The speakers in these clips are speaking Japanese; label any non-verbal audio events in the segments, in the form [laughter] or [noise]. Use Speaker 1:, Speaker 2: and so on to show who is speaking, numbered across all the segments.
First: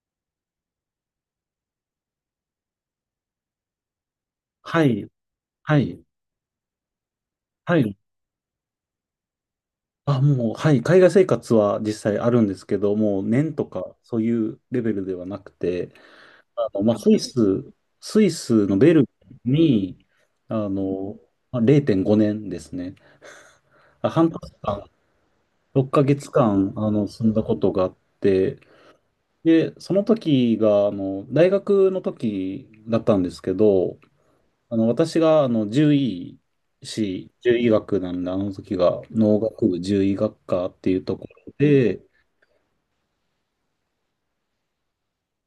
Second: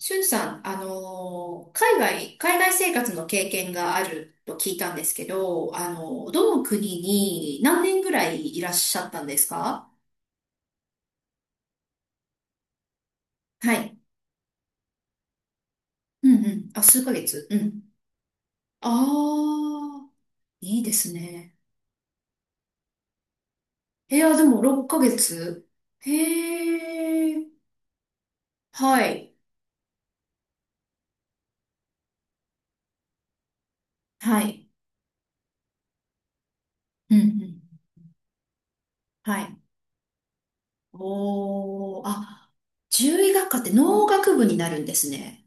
Speaker 1: しゅんさん、海外、海外生活の経験があると聞い
Speaker 2: は
Speaker 1: たん
Speaker 2: い、
Speaker 1: ですけど、
Speaker 2: は
Speaker 1: あ
Speaker 2: い、
Speaker 1: のどの国に
Speaker 2: は
Speaker 1: 何
Speaker 2: い。
Speaker 1: 年ぐらいいらっしゃったんですか？
Speaker 2: あ、もう、はい。海外生活は実際あるんですけど、もう年と
Speaker 1: は
Speaker 2: か
Speaker 1: い。
Speaker 2: そういうレベルではなくて、
Speaker 1: うんうん。あ、
Speaker 2: まあ、
Speaker 1: 数ヶ月。うん。
Speaker 2: スイスの
Speaker 1: あ
Speaker 2: ベルンに、
Speaker 1: あ、
Speaker 2: あ
Speaker 1: いいです
Speaker 2: の、
Speaker 1: ね。
Speaker 2: まあ、0.5年ですね。あ、
Speaker 1: い
Speaker 2: 半
Speaker 1: や、
Speaker 2: 年
Speaker 1: でも6
Speaker 2: 間、
Speaker 1: ヶ月。
Speaker 2: 6ヶ月間、住
Speaker 1: へ
Speaker 2: んだ
Speaker 1: え。
Speaker 2: ことがあって、
Speaker 1: はい。
Speaker 2: で、その時が、大学の時だったんですけど、
Speaker 1: はい。
Speaker 2: 私が、
Speaker 1: うんう
Speaker 2: 獣医
Speaker 1: ん。
Speaker 2: 学なんで、あの時が、農
Speaker 1: はい。
Speaker 2: 学部獣医学科っていうところで、
Speaker 1: おー、あ、獣医学科って農学部になるんですね。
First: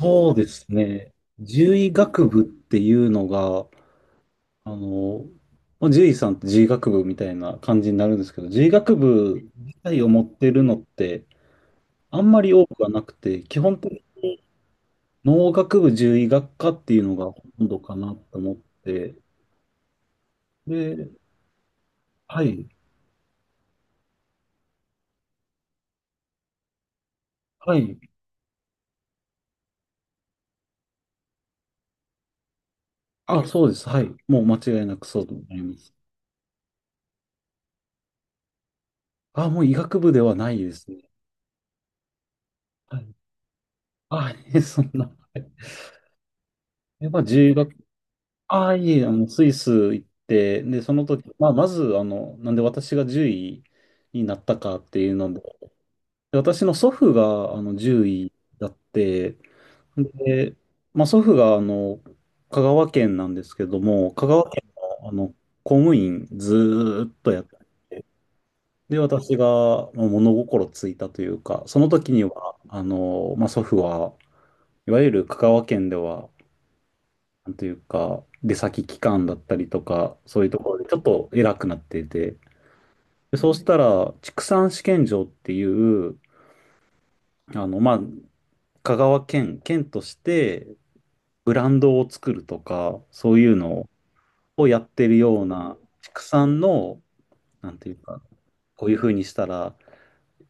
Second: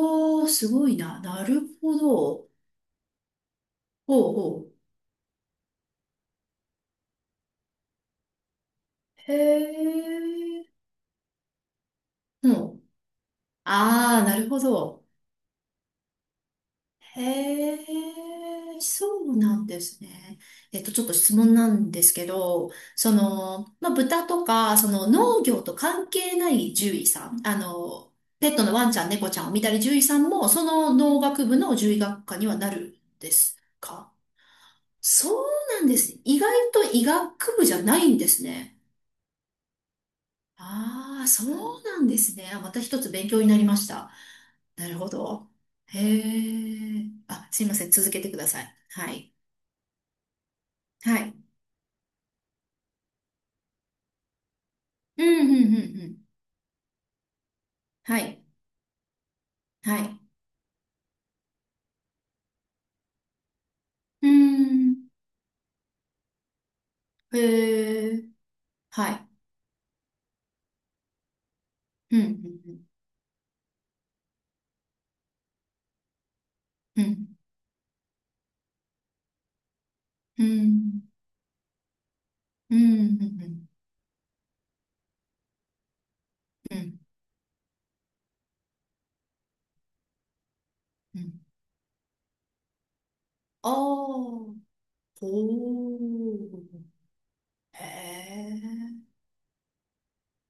Speaker 2: そうで
Speaker 1: ー、す
Speaker 2: す
Speaker 1: ごい
Speaker 2: ね、
Speaker 1: な。なる
Speaker 2: 獣医
Speaker 1: ほ
Speaker 2: 学部っ
Speaker 1: ど。
Speaker 2: ていうのが、
Speaker 1: ほう
Speaker 2: あ
Speaker 1: ほ
Speaker 2: の、まあ、獣医さんって獣医学部みたいな感じになるんですけど、獣医学
Speaker 1: へ
Speaker 2: 部自体を持ってる
Speaker 1: え。
Speaker 2: のって、あんま
Speaker 1: う
Speaker 2: り多く
Speaker 1: ん。
Speaker 2: はなくて、基本的
Speaker 1: あ
Speaker 2: に
Speaker 1: あ、なるほど。
Speaker 2: 農学部獣医学科っていうのがほとん
Speaker 1: へ
Speaker 2: どかなと思っ
Speaker 1: え、
Speaker 2: て、
Speaker 1: そうなんですね。ちょっ
Speaker 2: で、
Speaker 1: と質問なんですけ
Speaker 2: はい、
Speaker 1: ど、豚とか、その農業と関係ない獣医さん、
Speaker 2: はい、
Speaker 1: ペットのワンちゃん、猫ちゃんを見たり獣医さんも、その農学部の獣医学科にはなるんで
Speaker 2: あ、
Speaker 1: す
Speaker 2: そうです、はい、
Speaker 1: か？
Speaker 2: もう間違いなくそう
Speaker 1: そ
Speaker 2: と思
Speaker 1: う
Speaker 2: いま
Speaker 1: なん
Speaker 2: す。
Speaker 1: です。意外と医学部じゃないんですね。
Speaker 2: あ、もう医学部ではないですね。
Speaker 1: ああ、そうなんですね。あ、また一
Speaker 2: は
Speaker 1: つ
Speaker 2: い。
Speaker 1: 勉強になりました。
Speaker 2: あ、いえ、そ
Speaker 1: な
Speaker 2: ん
Speaker 1: る
Speaker 2: な。
Speaker 1: ほ
Speaker 2: [laughs] は
Speaker 1: ど。
Speaker 2: い。
Speaker 1: へえ。
Speaker 2: まあ、自
Speaker 1: あ、
Speaker 2: 由
Speaker 1: すい
Speaker 2: 学、
Speaker 1: ません。続けてくださ
Speaker 2: あ、
Speaker 1: い。
Speaker 2: いえ、
Speaker 1: はい。
Speaker 2: スイス行って、で、その
Speaker 1: は
Speaker 2: 時、
Speaker 1: い。
Speaker 2: まあ、まず、なんで私が獣医になったかっていう
Speaker 1: う
Speaker 2: の
Speaker 1: ん、
Speaker 2: で、
Speaker 1: うん、うん、うん。
Speaker 2: で私の祖父が、獣
Speaker 1: は
Speaker 2: 医
Speaker 1: い。
Speaker 2: だって、
Speaker 1: はい。
Speaker 2: で、まあ、祖父が、香川県なんですけども、香
Speaker 1: うー
Speaker 2: 川県の、
Speaker 1: ん。
Speaker 2: 公務員ずーっとやって、
Speaker 1: へえ。
Speaker 2: で、
Speaker 1: はい。
Speaker 2: 私がまあ物心ついたというか、その時
Speaker 1: う
Speaker 2: には、
Speaker 1: ん、
Speaker 2: まあ、祖父は、いわゆる香川県では、
Speaker 1: うん、うん。
Speaker 2: なんというか、出先機関だったりとか、そ
Speaker 1: う
Speaker 2: ういうところでちょっ
Speaker 1: ん。
Speaker 2: と偉くなっていて、
Speaker 1: うん、う
Speaker 2: で、そうし
Speaker 1: ん、
Speaker 2: たら、畜産試験場っていう、
Speaker 1: うん。うん、うん。
Speaker 2: まあ、香川県、県として
Speaker 1: うん
Speaker 2: ブランドを作るとか、そういうの
Speaker 1: ああ
Speaker 2: をやってる
Speaker 1: ほ
Speaker 2: ような、畜産
Speaker 1: う。
Speaker 2: の、なん
Speaker 1: へ
Speaker 2: ていうか、こういうふう
Speaker 1: え。
Speaker 2: にしたら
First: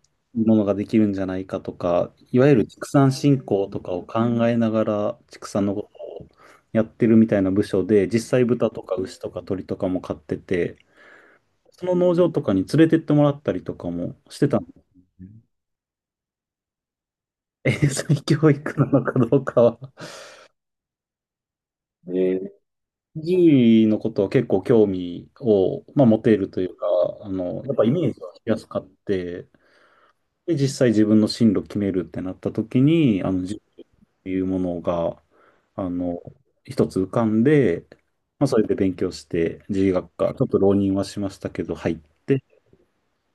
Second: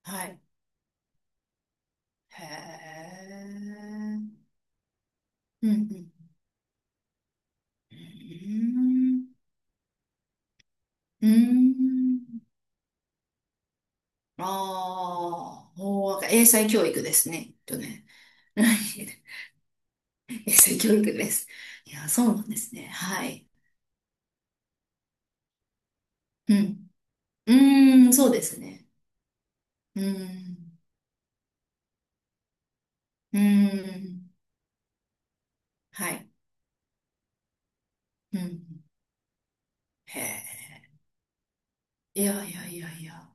Speaker 1: はい。
Speaker 2: ものができるんじゃないかとか、い
Speaker 1: へ
Speaker 2: わゆる畜産振興とかを考
Speaker 1: え。
Speaker 2: えながら畜産
Speaker 1: うん、
Speaker 2: の
Speaker 1: う
Speaker 2: ことを
Speaker 1: ん。
Speaker 2: やってるみたいな部署
Speaker 1: う
Speaker 2: で、実際
Speaker 1: ー
Speaker 2: 豚とか牛と
Speaker 1: ん
Speaker 2: か鳥とかも飼ってて、
Speaker 1: うー
Speaker 2: その農場
Speaker 1: ん。
Speaker 2: とかに連れてってもらったりとかもしてたんですよね。
Speaker 1: ああ、もう、英才教育ですね。きっ
Speaker 2: 英
Speaker 1: とね。
Speaker 2: 才 [laughs] 教
Speaker 1: [laughs]
Speaker 2: 育なのかどうかは。
Speaker 1: 英才教育です。いや、そうなんですね。は
Speaker 2: 獣
Speaker 1: い。
Speaker 2: 医のことは結構興味を、まあ、持てる
Speaker 1: う
Speaker 2: というか、
Speaker 1: ん。う
Speaker 2: やっぱイメージ
Speaker 1: ーん、
Speaker 2: 引し
Speaker 1: そうで
Speaker 2: や
Speaker 1: す
Speaker 2: すかっ
Speaker 1: ね。
Speaker 2: て、
Speaker 1: うー
Speaker 2: で、実
Speaker 1: ん。
Speaker 2: 際自分の進路決めるってなった時に、
Speaker 1: うー
Speaker 2: い
Speaker 1: ん。
Speaker 2: うものが、あ
Speaker 1: は
Speaker 2: の、
Speaker 1: い。
Speaker 2: 一つ浮かんで、
Speaker 1: う
Speaker 2: まあ、それで
Speaker 1: ん。
Speaker 2: 勉強して、獣医学
Speaker 1: へ
Speaker 2: 科、ちょっと浪人
Speaker 1: え。
Speaker 2: はしましたけど、入っ
Speaker 1: い
Speaker 2: て、
Speaker 1: やいやいやいや。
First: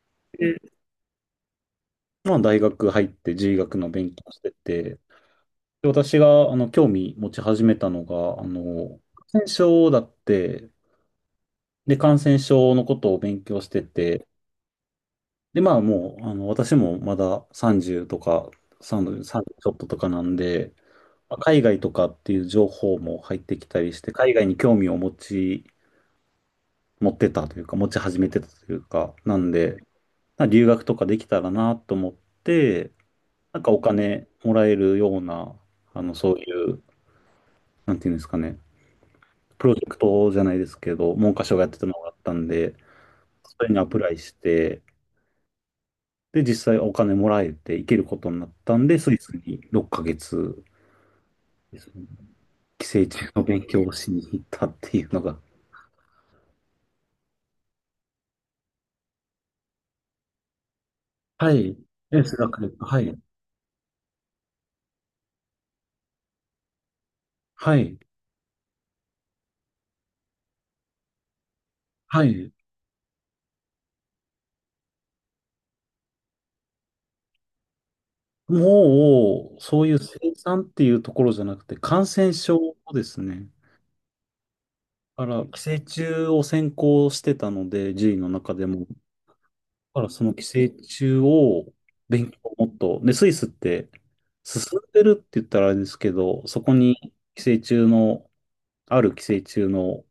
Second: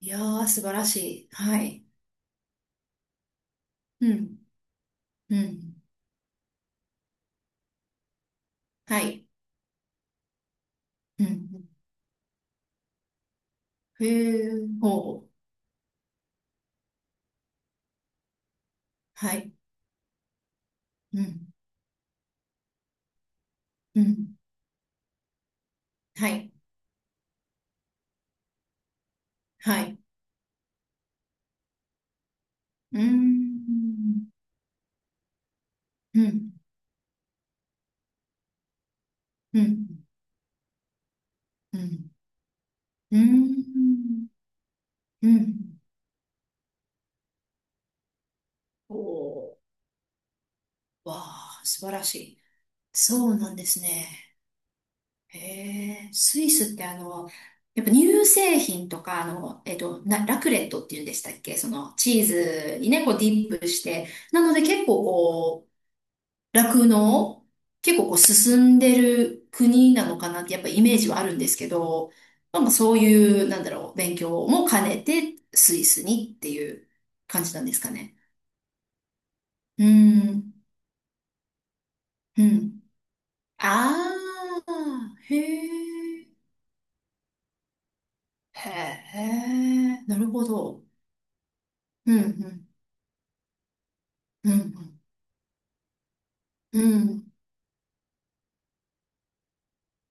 Speaker 1: いやー、素晴
Speaker 2: で
Speaker 1: らしい。はい。
Speaker 2: まあ、大学入って獣医学の勉
Speaker 1: う
Speaker 2: 強
Speaker 1: ん。
Speaker 2: してて、
Speaker 1: うん。
Speaker 2: で私が、興味持ち始めたのが、
Speaker 1: はい。
Speaker 2: 感染症だって、
Speaker 1: うん。
Speaker 2: で、感染症のことを勉強して
Speaker 1: へ
Speaker 2: て、
Speaker 1: え、ほう。
Speaker 2: で、まあ、もう、私もまだ30とか、30、
Speaker 1: は
Speaker 2: 3ち
Speaker 1: い。
Speaker 2: ょっととかなんで、
Speaker 1: う
Speaker 2: まあ
Speaker 1: ん。
Speaker 2: 海外とかっていう情報も入ってきたり
Speaker 1: う
Speaker 2: して、海
Speaker 1: ん。
Speaker 2: 外に興味を
Speaker 1: はい。
Speaker 2: 持ってたというか、持ち始めてたというか、なんで、
Speaker 1: はい。
Speaker 2: なんか留学とかできたらなと思って、
Speaker 1: うー
Speaker 2: なんかお金
Speaker 1: ん。
Speaker 2: もらえるような、
Speaker 1: う
Speaker 2: そうい
Speaker 1: ん。
Speaker 2: う、なんていうんですかね、
Speaker 1: う
Speaker 2: プロジェク
Speaker 1: ん。
Speaker 2: トじゃないですけど、文科省がやっ
Speaker 1: う
Speaker 2: てたのがあ
Speaker 1: ん。
Speaker 2: ったんで、
Speaker 1: うー
Speaker 2: それにアプライ
Speaker 1: ん。
Speaker 2: して、
Speaker 1: うん。
Speaker 2: で、実際お金もらえて行けることになったん
Speaker 1: お
Speaker 2: で、スイス
Speaker 1: ー。
Speaker 2: に6ヶ月
Speaker 1: わあ、
Speaker 2: で
Speaker 1: 素
Speaker 2: す
Speaker 1: 晴
Speaker 2: ね、
Speaker 1: らしい。
Speaker 2: 寄生
Speaker 1: そ
Speaker 2: 虫
Speaker 1: う
Speaker 2: の
Speaker 1: なん
Speaker 2: 勉
Speaker 1: です
Speaker 2: 強をしに
Speaker 1: ね。
Speaker 2: 行ったっていうのが。
Speaker 1: へえ、スイスってやっぱ乳製品とか、ラクレットっていうんでしたっ
Speaker 2: は
Speaker 1: け、そ
Speaker 2: い。
Speaker 1: の、チー
Speaker 2: 数学で。
Speaker 1: ズに
Speaker 2: は
Speaker 1: ね、こ
Speaker 2: い。
Speaker 1: うディップして。なので結構こう、酪農
Speaker 2: は
Speaker 1: 結
Speaker 2: い。
Speaker 1: 構こう進んでる国なのかなってやっぱイメージはあるんですけど、
Speaker 2: はい。
Speaker 1: まあ、そういう、なんだろう、勉強も兼ねてスイスにっていう感じなんですかね？
Speaker 2: もう、そ
Speaker 1: うー
Speaker 2: ういう生
Speaker 1: ん。
Speaker 2: 産っていうところじゃなくて、感染
Speaker 1: う
Speaker 2: 症
Speaker 1: ん。
Speaker 2: ですね。
Speaker 1: ああ、
Speaker 2: だか
Speaker 1: へ
Speaker 2: ら、寄生虫
Speaker 1: え、
Speaker 2: を専攻してたので、獣医の中で
Speaker 1: へ
Speaker 2: も。だか
Speaker 1: え、
Speaker 2: ら、
Speaker 1: な
Speaker 2: そ
Speaker 1: る
Speaker 2: の寄
Speaker 1: ほ
Speaker 2: 生
Speaker 1: ど。
Speaker 2: 虫を
Speaker 1: う
Speaker 2: 勉強を
Speaker 1: ん、
Speaker 2: もっと、で、スイスって
Speaker 1: うん、う
Speaker 2: 進ん
Speaker 1: ん、
Speaker 2: でるって言ったらあれですけど、そこ
Speaker 1: う
Speaker 2: に
Speaker 1: ん、
Speaker 2: 寄生虫の、ある寄生虫の、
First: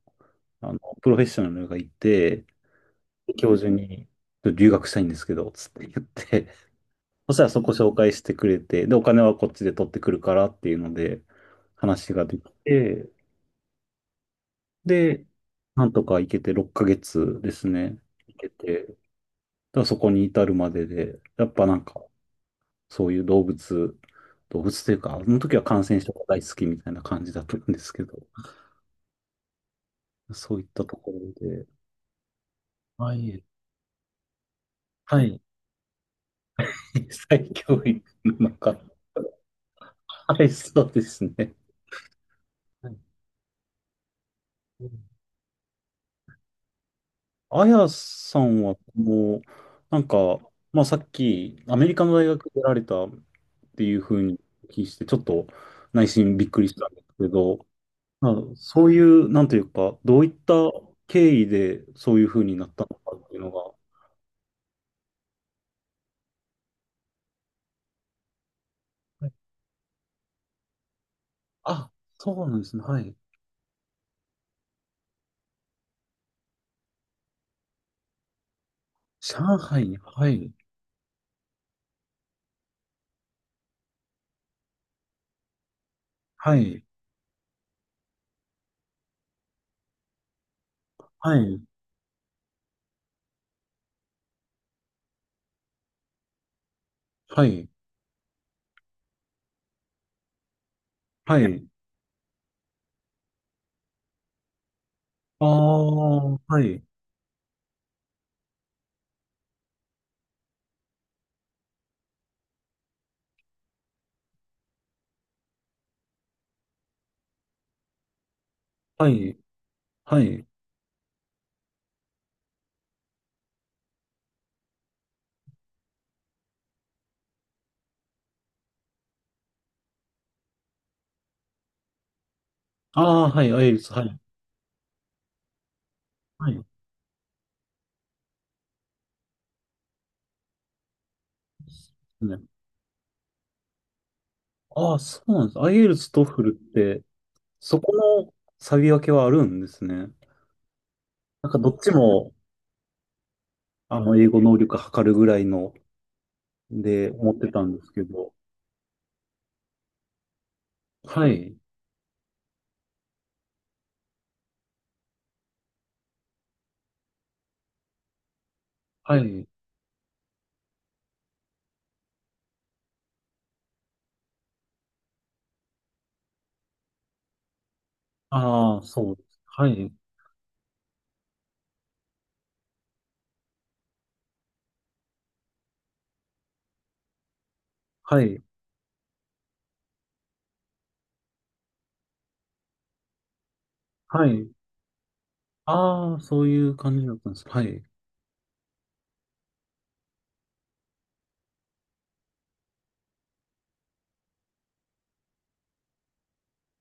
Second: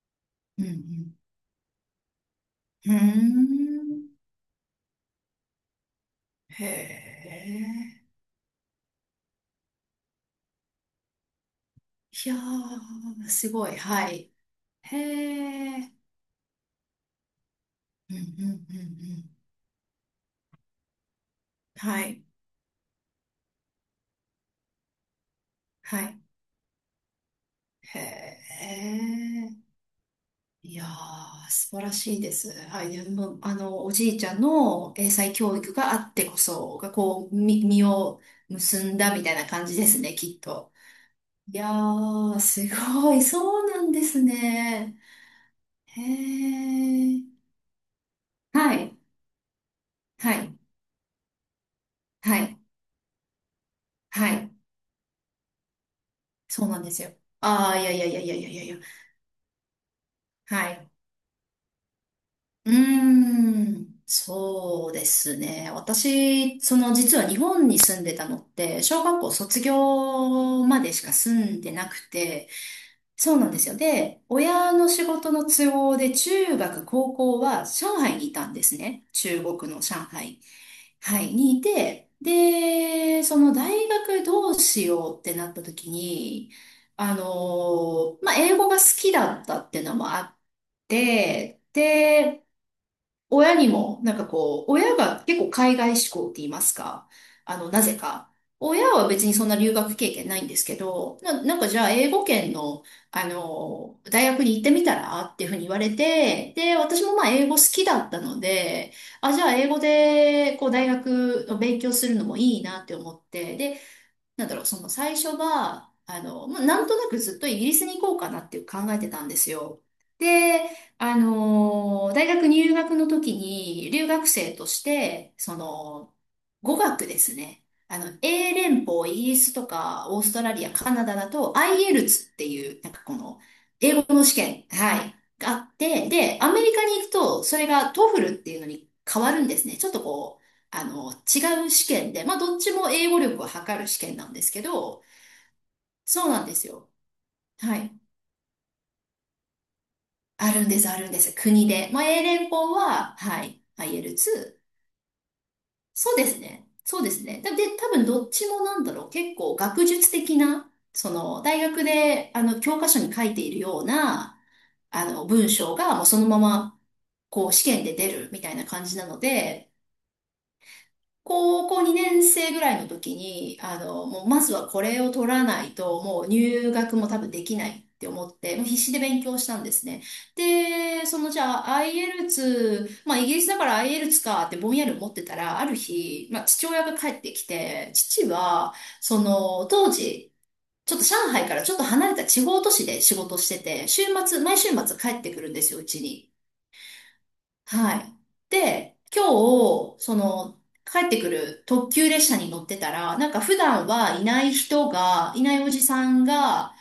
Speaker 1: う
Speaker 2: プロ
Speaker 1: ん、
Speaker 2: フェッショナルがいて、
Speaker 1: うん、う
Speaker 2: 教授に、
Speaker 1: ん、
Speaker 2: 留学したいんですけど、つって言って、
Speaker 1: へ
Speaker 2: そしたらそこ紹
Speaker 1: え、
Speaker 2: 介してくれて、で、お金はこっちで取ってくるからっていうので、話が
Speaker 1: いや
Speaker 2: できて、
Speaker 1: ー、すごい、はい。へ
Speaker 2: で、なん
Speaker 1: え、
Speaker 2: とか行けて6ヶ月ですね。
Speaker 1: うん、う
Speaker 2: 行
Speaker 1: ん、うん、
Speaker 2: け
Speaker 1: う
Speaker 2: て、だ
Speaker 1: ん、
Speaker 2: からそこに至るまでで、やっぱなん
Speaker 1: は
Speaker 2: か、
Speaker 1: い、
Speaker 2: そういう動物というか、あの時は感染
Speaker 1: は
Speaker 2: 症
Speaker 1: い、
Speaker 2: が大好きみたいな感じだったんですけど、
Speaker 1: へえ。
Speaker 2: そういっ
Speaker 1: い
Speaker 2: た
Speaker 1: や
Speaker 2: ところ
Speaker 1: ー、
Speaker 2: で、
Speaker 1: 素晴らしいです。はい。で
Speaker 2: は
Speaker 1: もう、
Speaker 2: い、
Speaker 1: おじいちゃんの英
Speaker 2: は
Speaker 1: 才
Speaker 2: い、
Speaker 1: 教育があってこそ、が
Speaker 2: [laughs]
Speaker 1: こう、
Speaker 2: 再
Speaker 1: み、
Speaker 2: 教
Speaker 1: 実
Speaker 2: 育
Speaker 1: を
Speaker 2: の中、
Speaker 1: 結んだみたいな感じですね、き
Speaker 2: は
Speaker 1: っ
Speaker 2: い、
Speaker 1: と。
Speaker 2: そうですね。
Speaker 1: いやー、す
Speaker 2: はい
Speaker 1: ごい。そうなんですね。へー。
Speaker 2: あやさん
Speaker 1: は
Speaker 2: は、
Speaker 1: い。
Speaker 2: もう、なんか、
Speaker 1: はい。
Speaker 2: まあ、さっき、アメリカの大
Speaker 1: は
Speaker 2: 学出
Speaker 1: い。
Speaker 2: られたっていうふう
Speaker 1: は
Speaker 2: に
Speaker 1: い。
Speaker 2: お聞きして、ちょっと内心びっく
Speaker 1: そう
Speaker 2: りし
Speaker 1: なん
Speaker 2: た
Speaker 1: で
Speaker 2: んで
Speaker 1: す
Speaker 2: す
Speaker 1: よ。
Speaker 2: けど、
Speaker 1: あー、いやいやいやい
Speaker 2: まあ、
Speaker 1: やいやいや。
Speaker 2: そういう、なんというか、どういった
Speaker 1: はい。
Speaker 2: 経緯でそういうふうになったのかっていうのが、
Speaker 1: そうですね。私、その実は日本に住んでたのって、小学
Speaker 2: は
Speaker 1: 校
Speaker 2: い
Speaker 1: 卒業までしか住んでな
Speaker 2: あ、
Speaker 1: く
Speaker 2: そう
Speaker 1: て、
Speaker 2: なんですね。はい。
Speaker 1: そうなんですよ。で、親の仕事の都合で中学、高校は上海にいたんですね。中
Speaker 2: 上
Speaker 1: 国の
Speaker 2: 海に、
Speaker 1: 上
Speaker 2: は
Speaker 1: 海。
Speaker 2: い、
Speaker 1: はい、にいて、で、その大学どうしようってなった時に、
Speaker 2: はい、
Speaker 1: 英語が好きだったっていうのもあっ
Speaker 2: は
Speaker 1: て、
Speaker 2: い、
Speaker 1: で、親にも、なんかこう、親が結構海外志向って言いますか、
Speaker 2: はい、
Speaker 1: なぜか。親は別にそんな留学経験ないんですけど、
Speaker 2: は
Speaker 1: な、なん
Speaker 2: い。
Speaker 1: かじゃあ英語圏の、大学に行ってみたらって
Speaker 2: あ
Speaker 1: いうふうに言われ
Speaker 2: あ、
Speaker 1: て、
Speaker 2: は
Speaker 1: で、
Speaker 2: い、
Speaker 1: 私もまあ英語好きだったので、あ、じゃあ英語でこう大学を勉強するのもいいなって思って、で、なんだろう、その最初は、なんとなくずっとイギリスに行こうかなっていう考え
Speaker 2: は
Speaker 1: てたん
Speaker 2: い、
Speaker 1: ですよ。
Speaker 2: はい。
Speaker 1: で、大学入学の時に留学生として、その、語学ですね。あの、英連邦、イギリスとか、オーストラリア、カナダだと、IELTS っていう、なんかこ
Speaker 2: ああ、
Speaker 1: の、
Speaker 2: はい、アイエルス、
Speaker 1: 英
Speaker 2: は
Speaker 1: 語
Speaker 2: い、
Speaker 1: の試験、はい、があって、で、
Speaker 2: は
Speaker 1: アメ
Speaker 2: い。
Speaker 1: リカに行くと、それが TOEFL っていうのに変わるんですね。ちょっとこう、違う試験で、まあ、どっちも英語力を測る試験なんですけ
Speaker 2: ああ、
Speaker 1: ど、
Speaker 2: そうなんです。IELTS、
Speaker 1: そうなん
Speaker 2: TOEFL っ
Speaker 1: ですよ。
Speaker 2: て、
Speaker 1: は
Speaker 2: そ
Speaker 1: い。
Speaker 2: この差別分けはあるんですね。
Speaker 1: あるんです、あるんです。
Speaker 2: なんか
Speaker 1: 国
Speaker 2: どっち
Speaker 1: で。まあ、英
Speaker 2: も、
Speaker 1: 連邦は、はい、
Speaker 2: 英語能
Speaker 1: IELTS。
Speaker 2: 力測るぐらいの、
Speaker 1: そうですね。そう
Speaker 2: で、
Speaker 1: です
Speaker 2: 思っ
Speaker 1: ね。
Speaker 2: て
Speaker 1: で、
Speaker 2: たん
Speaker 1: で
Speaker 2: で
Speaker 1: 多
Speaker 2: すけ
Speaker 1: 分どっ
Speaker 2: ど。
Speaker 1: ちもなんだろう。結構学術的な、そ
Speaker 2: は
Speaker 1: の、
Speaker 2: い。
Speaker 1: 大学で、教科書に書いているような、文章が、もうそのまま、こう、試験で出るみたいな感じな
Speaker 2: は
Speaker 1: の
Speaker 2: い。
Speaker 1: で、高校2年生ぐらいの時に、もうまずはこれを取らないと、もう入学も多分できないって思って、もう
Speaker 2: あ
Speaker 1: 必
Speaker 2: あ、
Speaker 1: 死で
Speaker 2: そうで
Speaker 1: 勉強
Speaker 2: す。
Speaker 1: したん
Speaker 2: は
Speaker 1: です
Speaker 2: い。
Speaker 1: ね。で、そのじゃあ IELTS、まあイギリスだから IELTS かってぼんやり思ってたら、ある日、まあ父親が帰ってきて、
Speaker 2: は
Speaker 1: 父
Speaker 2: い。
Speaker 1: は、その当時、ちょっと上海からちょっと離れた地方都市で仕事してて、週
Speaker 2: は
Speaker 1: 末、
Speaker 2: い。
Speaker 1: 毎週末帰ってくるんですよ、うち
Speaker 2: ああ、
Speaker 1: に。
Speaker 2: そういう感じだったんです。はい。
Speaker 1: はい。で、今日、その、帰ってくる特急列車に乗ってたら、なんか普段はいない人が、いないおじさんが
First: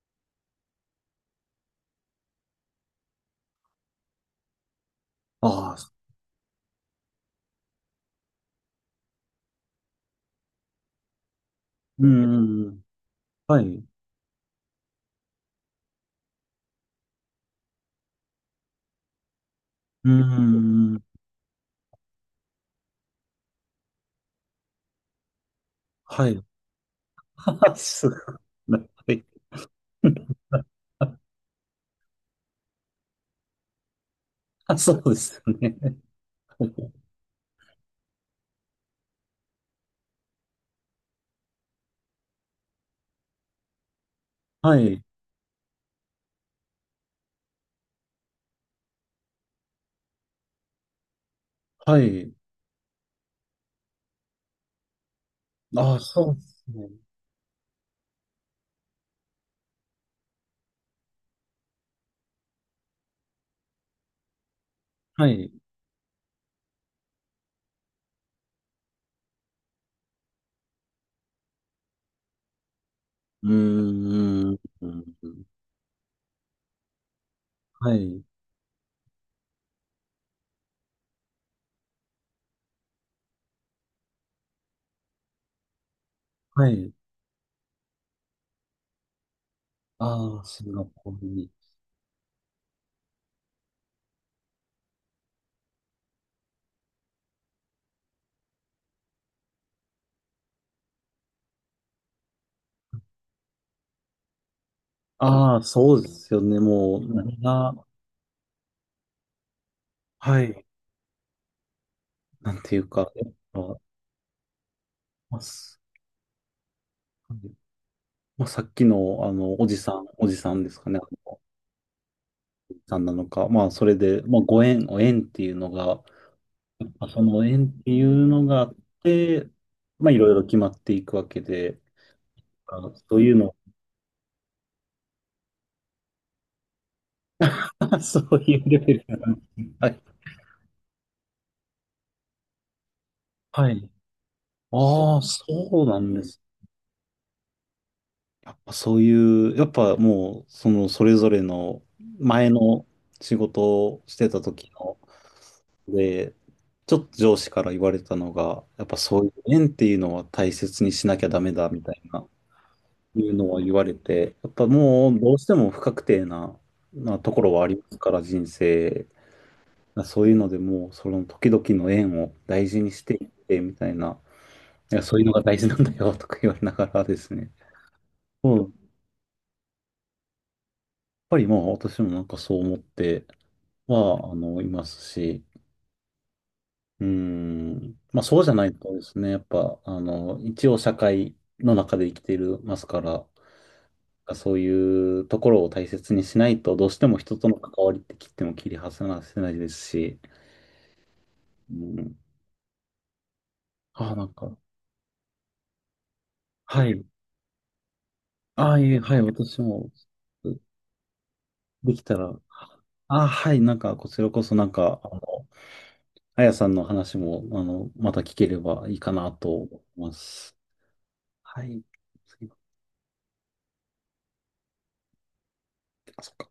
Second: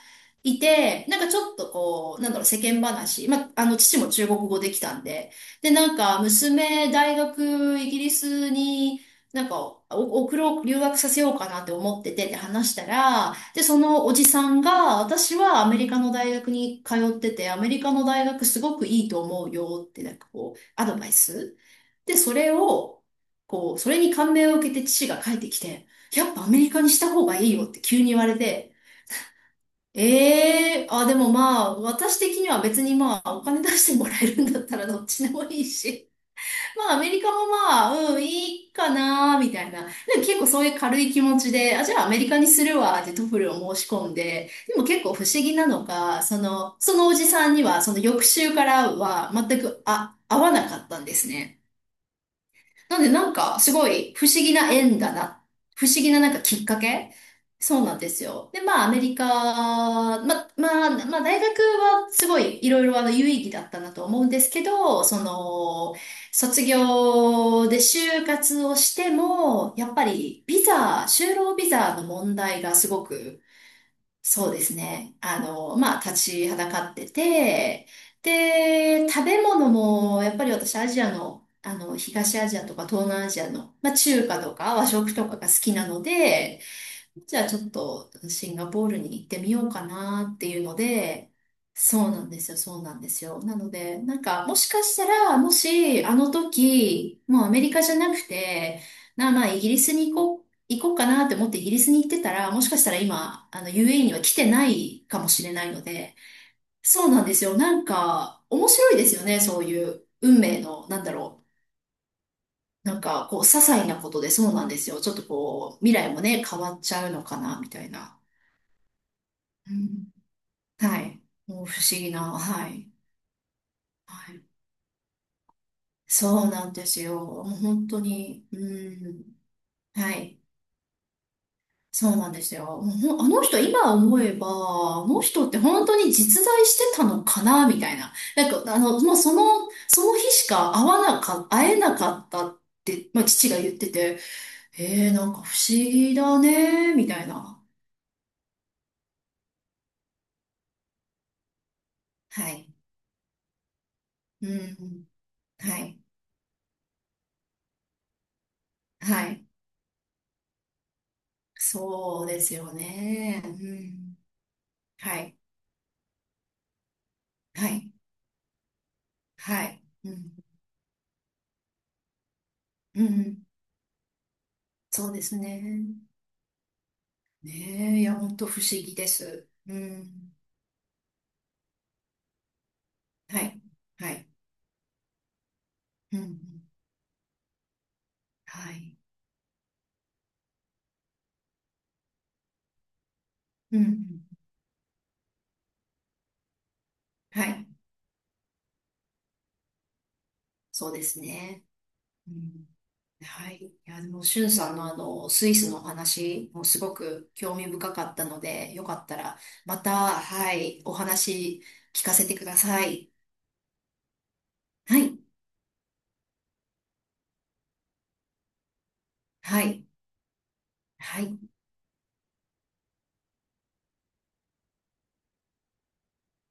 Speaker 1: いて、なんかちょっとこう、なんだろう、世間話。父も中国語できたんで。
Speaker 2: あ
Speaker 1: で、
Speaker 2: あ、
Speaker 1: なんか、娘、大学、イギリスに、なんか、お送ろう、留学させようかなって思っ
Speaker 2: う
Speaker 1: ててって
Speaker 2: ん。う
Speaker 1: 話し
Speaker 2: ん
Speaker 1: たら、
Speaker 2: は
Speaker 1: で、そ
Speaker 2: い。
Speaker 1: のおじさんが、私はアメリカの大学に通ってて、アメリカの大学すごくいいと思うよって、
Speaker 2: う
Speaker 1: なんかこう、アド
Speaker 2: ん。
Speaker 1: バイス。で、それを、こう、それに感銘を受けて父が帰ってきて、
Speaker 2: は
Speaker 1: やっ
Speaker 2: い。
Speaker 1: ぱアメリカにした方がいいよっ
Speaker 2: [laughs]
Speaker 1: て急に
Speaker 2: す
Speaker 1: 言われて、
Speaker 2: ごい。はい。
Speaker 1: ええーあ、で
Speaker 2: [laughs]
Speaker 1: もまあ、私的には別にまあ、お金出してもらえるんだっ
Speaker 2: あ、
Speaker 1: たら
Speaker 2: そ
Speaker 1: ど
Speaker 2: う
Speaker 1: っ
Speaker 2: で
Speaker 1: ちで
Speaker 2: す
Speaker 1: も
Speaker 2: よ
Speaker 1: いい
Speaker 2: ね。
Speaker 1: し、まあ、アメリカもまあ、うん、いいかな、みたいな。でも結構そういう軽い気持ちで、あ、じゃあアメリカにするわ、ってトフルを申し込んで、で
Speaker 2: は
Speaker 1: も
Speaker 2: い。
Speaker 1: 結構不思議なのが、その、そのおじさんには、その翌週からは全く、あ、合わなかったんですね。
Speaker 2: はい。
Speaker 1: なんでなんかすごい不思議な縁だな。不
Speaker 2: あ
Speaker 1: 思
Speaker 2: あ、
Speaker 1: 議なな
Speaker 2: そ
Speaker 1: ん
Speaker 2: う
Speaker 1: か
Speaker 2: で
Speaker 1: きっ
Speaker 2: す
Speaker 1: か
Speaker 2: ね。
Speaker 1: けそうなんですよ。で、まあアメリカ、ま、まあ、まあ大学はすごいいろいろあの有意義だったなと思うんですけど、そ
Speaker 2: はい。
Speaker 1: の、卒業で就活をしても、やっぱりビザ、就労ビザの問題がすごく
Speaker 2: うー
Speaker 1: そう
Speaker 2: ん。
Speaker 1: です
Speaker 2: う
Speaker 1: ね。
Speaker 2: ん
Speaker 1: 立ちはだかってて、
Speaker 2: はい。
Speaker 1: で、食べ物も、やっぱり私、アジアの、東アジアとか東南アジアの、まあ、中華とか和食とかが好きなので、
Speaker 2: はい。
Speaker 1: じゃあちょっとシンガポールに行ってみようかなっ
Speaker 2: ああ、
Speaker 1: ていう
Speaker 2: シン
Speaker 1: の
Speaker 2: ガポール
Speaker 1: で、
Speaker 2: に。
Speaker 1: そうなんですよ。なので、なんかもしかしたら、もしあの時、もうアメリカじゃなくて、まあイギリスに行こう、行こうかなって思ってイギリスに行ってたら、もしかしたら今、あの UAE には来てないかもしれ
Speaker 2: ああ、
Speaker 1: ないの
Speaker 2: そうで
Speaker 1: で、
Speaker 2: すよね。も
Speaker 1: そう
Speaker 2: う、
Speaker 1: なんで
Speaker 2: 何
Speaker 1: すよ。な
Speaker 2: が、
Speaker 1: んか面白いですよね、そういう運
Speaker 2: は
Speaker 1: 命
Speaker 2: い。
Speaker 1: の、なんだろう。
Speaker 2: なんていう
Speaker 1: な
Speaker 2: か、
Speaker 1: ん
Speaker 2: や
Speaker 1: か
Speaker 2: っ
Speaker 1: こう、些
Speaker 2: ぱ、
Speaker 1: 細なことでそうなんですよ。ちょっと
Speaker 2: まあ、
Speaker 1: こ
Speaker 2: す
Speaker 1: う、未来もね、変わっちゃうの
Speaker 2: は
Speaker 1: か
Speaker 2: い
Speaker 1: な、みたいな。
Speaker 2: まあさっきの、
Speaker 1: うん、
Speaker 2: おじさんですかね。
Speaker 1: は
Speaker 2: あの
Speaker 1: い。
Speaker 2: お
Speaker 1: もう不思議な、は
Speaker 2: じ
Speaker 1: い。
Speaker 2: さんなのか。まあ、それで、
Speaker 1: は
Speaker 2: まあ、
Speaker 1: い。
Speaker 2: お縁っていうのが、
Speaker 1: そうなんです
Speaker 2: まあ、
Speaker 1: よ。
Speaker 2: そ
Speaker 1: も
Speaker 2: の
Speaker 1: う
Speaker 2: 縁っ
Speaker 1: 本
Speaker 2: て
Speaker 1: 当
Speaker 2: いうの
Speaker 1: に、う
Speaker 2: があっ
Speaker 1: ん。
Speaker 2: て、まあ、
Speaker 1: は
Speaker 2: いろい
Speaker 1: い。
Speaker 2: ろ決まっていくわけで、
Speaker 1: そうなんですよ。
Speaker 2: あ、
Speaker 1: もうほ
Speaker 2: そ
Speaker 1: ん
Speaker 2: う
Speaker 1: あ
Speaker 2: いう
Speaker 1: の
Speaker 2: の、
Speaker 1: 人、今思えば、あの人って本当に実在してたのかな、みたい
Speaker 2: [laughs]
Speaker 1: な。
Speaker 2: そう
Speaker 1: なん
Speaker 2: いう
Speaker 1: か、
Speaker 2: レ
Speaker 1: あ
Speaker 2: ベ
Speaker 1: の、
Speaker 2: ル
Speaker 1: もうその、
Speaker 2: はい。
Speaker 1: その日しか会えなかったって、まあ、父が
Speaker 2: は
Speaker 1: 言っ
Speaker 2: い。
Speaker 1: てて、えー、
Speaker 2: ああ、
Speaker 1: なんか
Speaker 2: そ
Speaker 1: 不思
Speaker 2: うな
Speaker 1: 議
Speaker 2: んで
Speaker 1: だ
Speaker 2: すね
Speaker 1: ね、みたいな。
Speaker 2: やっぱそういう、やっぱもう、そのそれぞれの
Speaker 1: は
Speaker 2: 前
Speaker 1: い。
Speaker 2: の仕事をしてた
Speaker 1: う
Speaker 2: 時の、
Speaker 1: ん。はい。
Speaker 2: で、ちょっと上司から言われたのが、やっぱそうい
Speaker 1: は
Speaker 2: う
Speaker 1: い。
Speaker 2: 縁っていうのは大切にしなきゃダメだみたい
Speaker 1: そ
Speaker 2: な、
Speaker 1: うですよ
Speaker 2: いう
Speaker 1: ね。
Speaker 2: の
Speaker 1: う
Speaker 2: は言われ
Speaker 1: ん。
Speaker 2: て、やっぱもう
Speaker 1: は
Speaker 2: ど
Speaker 1: い。
Speaker 2: うしても不確定な、なところはあ
Speaker 1: は
Speaker 2: りま
Speaker 1: い。
Speaker 2: すから、人生。
Speaker 1: はい。う
Speaker 2: そういう
Speaker 1: ん。
Speaker 2: のでもう、その時々の縁を大事にし
Speaker 1: う
Speaker 2: ていっ
Speaker 1: ん。
Speaker 2: て、みたいな、いや、
Speaker 1: そう
Speaker 2: そう
Speaker 1: で
Speaker 2: いうの
Speaker 1: す
Speaker 2: が大
Speaker 1: ね。
Speaker 2: 事なんだよとか言われながらですね。
Speaker 1: ねえ、いや、本当
Speaker 2: うん
Speaker 1: 不
Speaker 2: や
Speaker 1: 思
Speaker 2: っ
Speaker 1: 議です。うん。
Speaker 2: ぱりまあ私もなんかそう思って、
Speaker 1: はい。はい。
Speaker 2: いますし、
Speaker 1: うん。
Speaker 2: うーん、まあそうじゃな
Speaker 1: は
Speaker 2: いと
Speaker 1: い。
Speaker 2: ですね、やっぱ、一応社会の中で生きていますから、
Speaker 1: うん。
Speaker 2: そういうところを大切にしないと、どうしても人
Speaker 1: は
Speaker 2: との
Speaker 1: い。
Speaker 2: 関わりって切っても切り離せないですし、
Speaker 1: そうですね。
Speaker 2: うん、
Speaker 1: うん。はい。いや、で
Speaker 2: ああ、な
Speaker 1: も、
Speaker 2: ん
Speaker 1: しゅん
Speaker 2: か、
Speaker 1: さんのスイスのお話もす
Speaker 2: は
Speaker 1: ご
Speaker 2: い、
Speaker 1: く興味深かったの
Speaker 2: あ
Speaker 1: で、
Speaker 2: あ、
Speaker 1: よ
Speaker 2: い
Speaker 1: か
Speaker 2: え、
Speaker 1: っ
Speaker 2: は
Speaker 1: た
Speaker 2: い、
Speaker 1: ら、
Speaker 2: 私
Speaker 1: ま
Speaker 2: も、
Speaker 1: た、はい、お話
Speaker 2: でき
Speaker 1: 聞か
Speaker 2: た
Speaker 1: せ
Speaker 2: ら、
Speaker 1: てください。
Speaker 2: ああ、はい、なんか、こちらこそ、なん
Speaker 1: は
Speaker 2: か、
Speaker 1: い。
Speaker 2: あやさんの話も、また聞ければいいかなと
Speaker 1: は
Speaker 2: 思
Speaker 1: い。
Speaker 2: います。
Speaker 1: はい。
Speaker 2: はい。すいません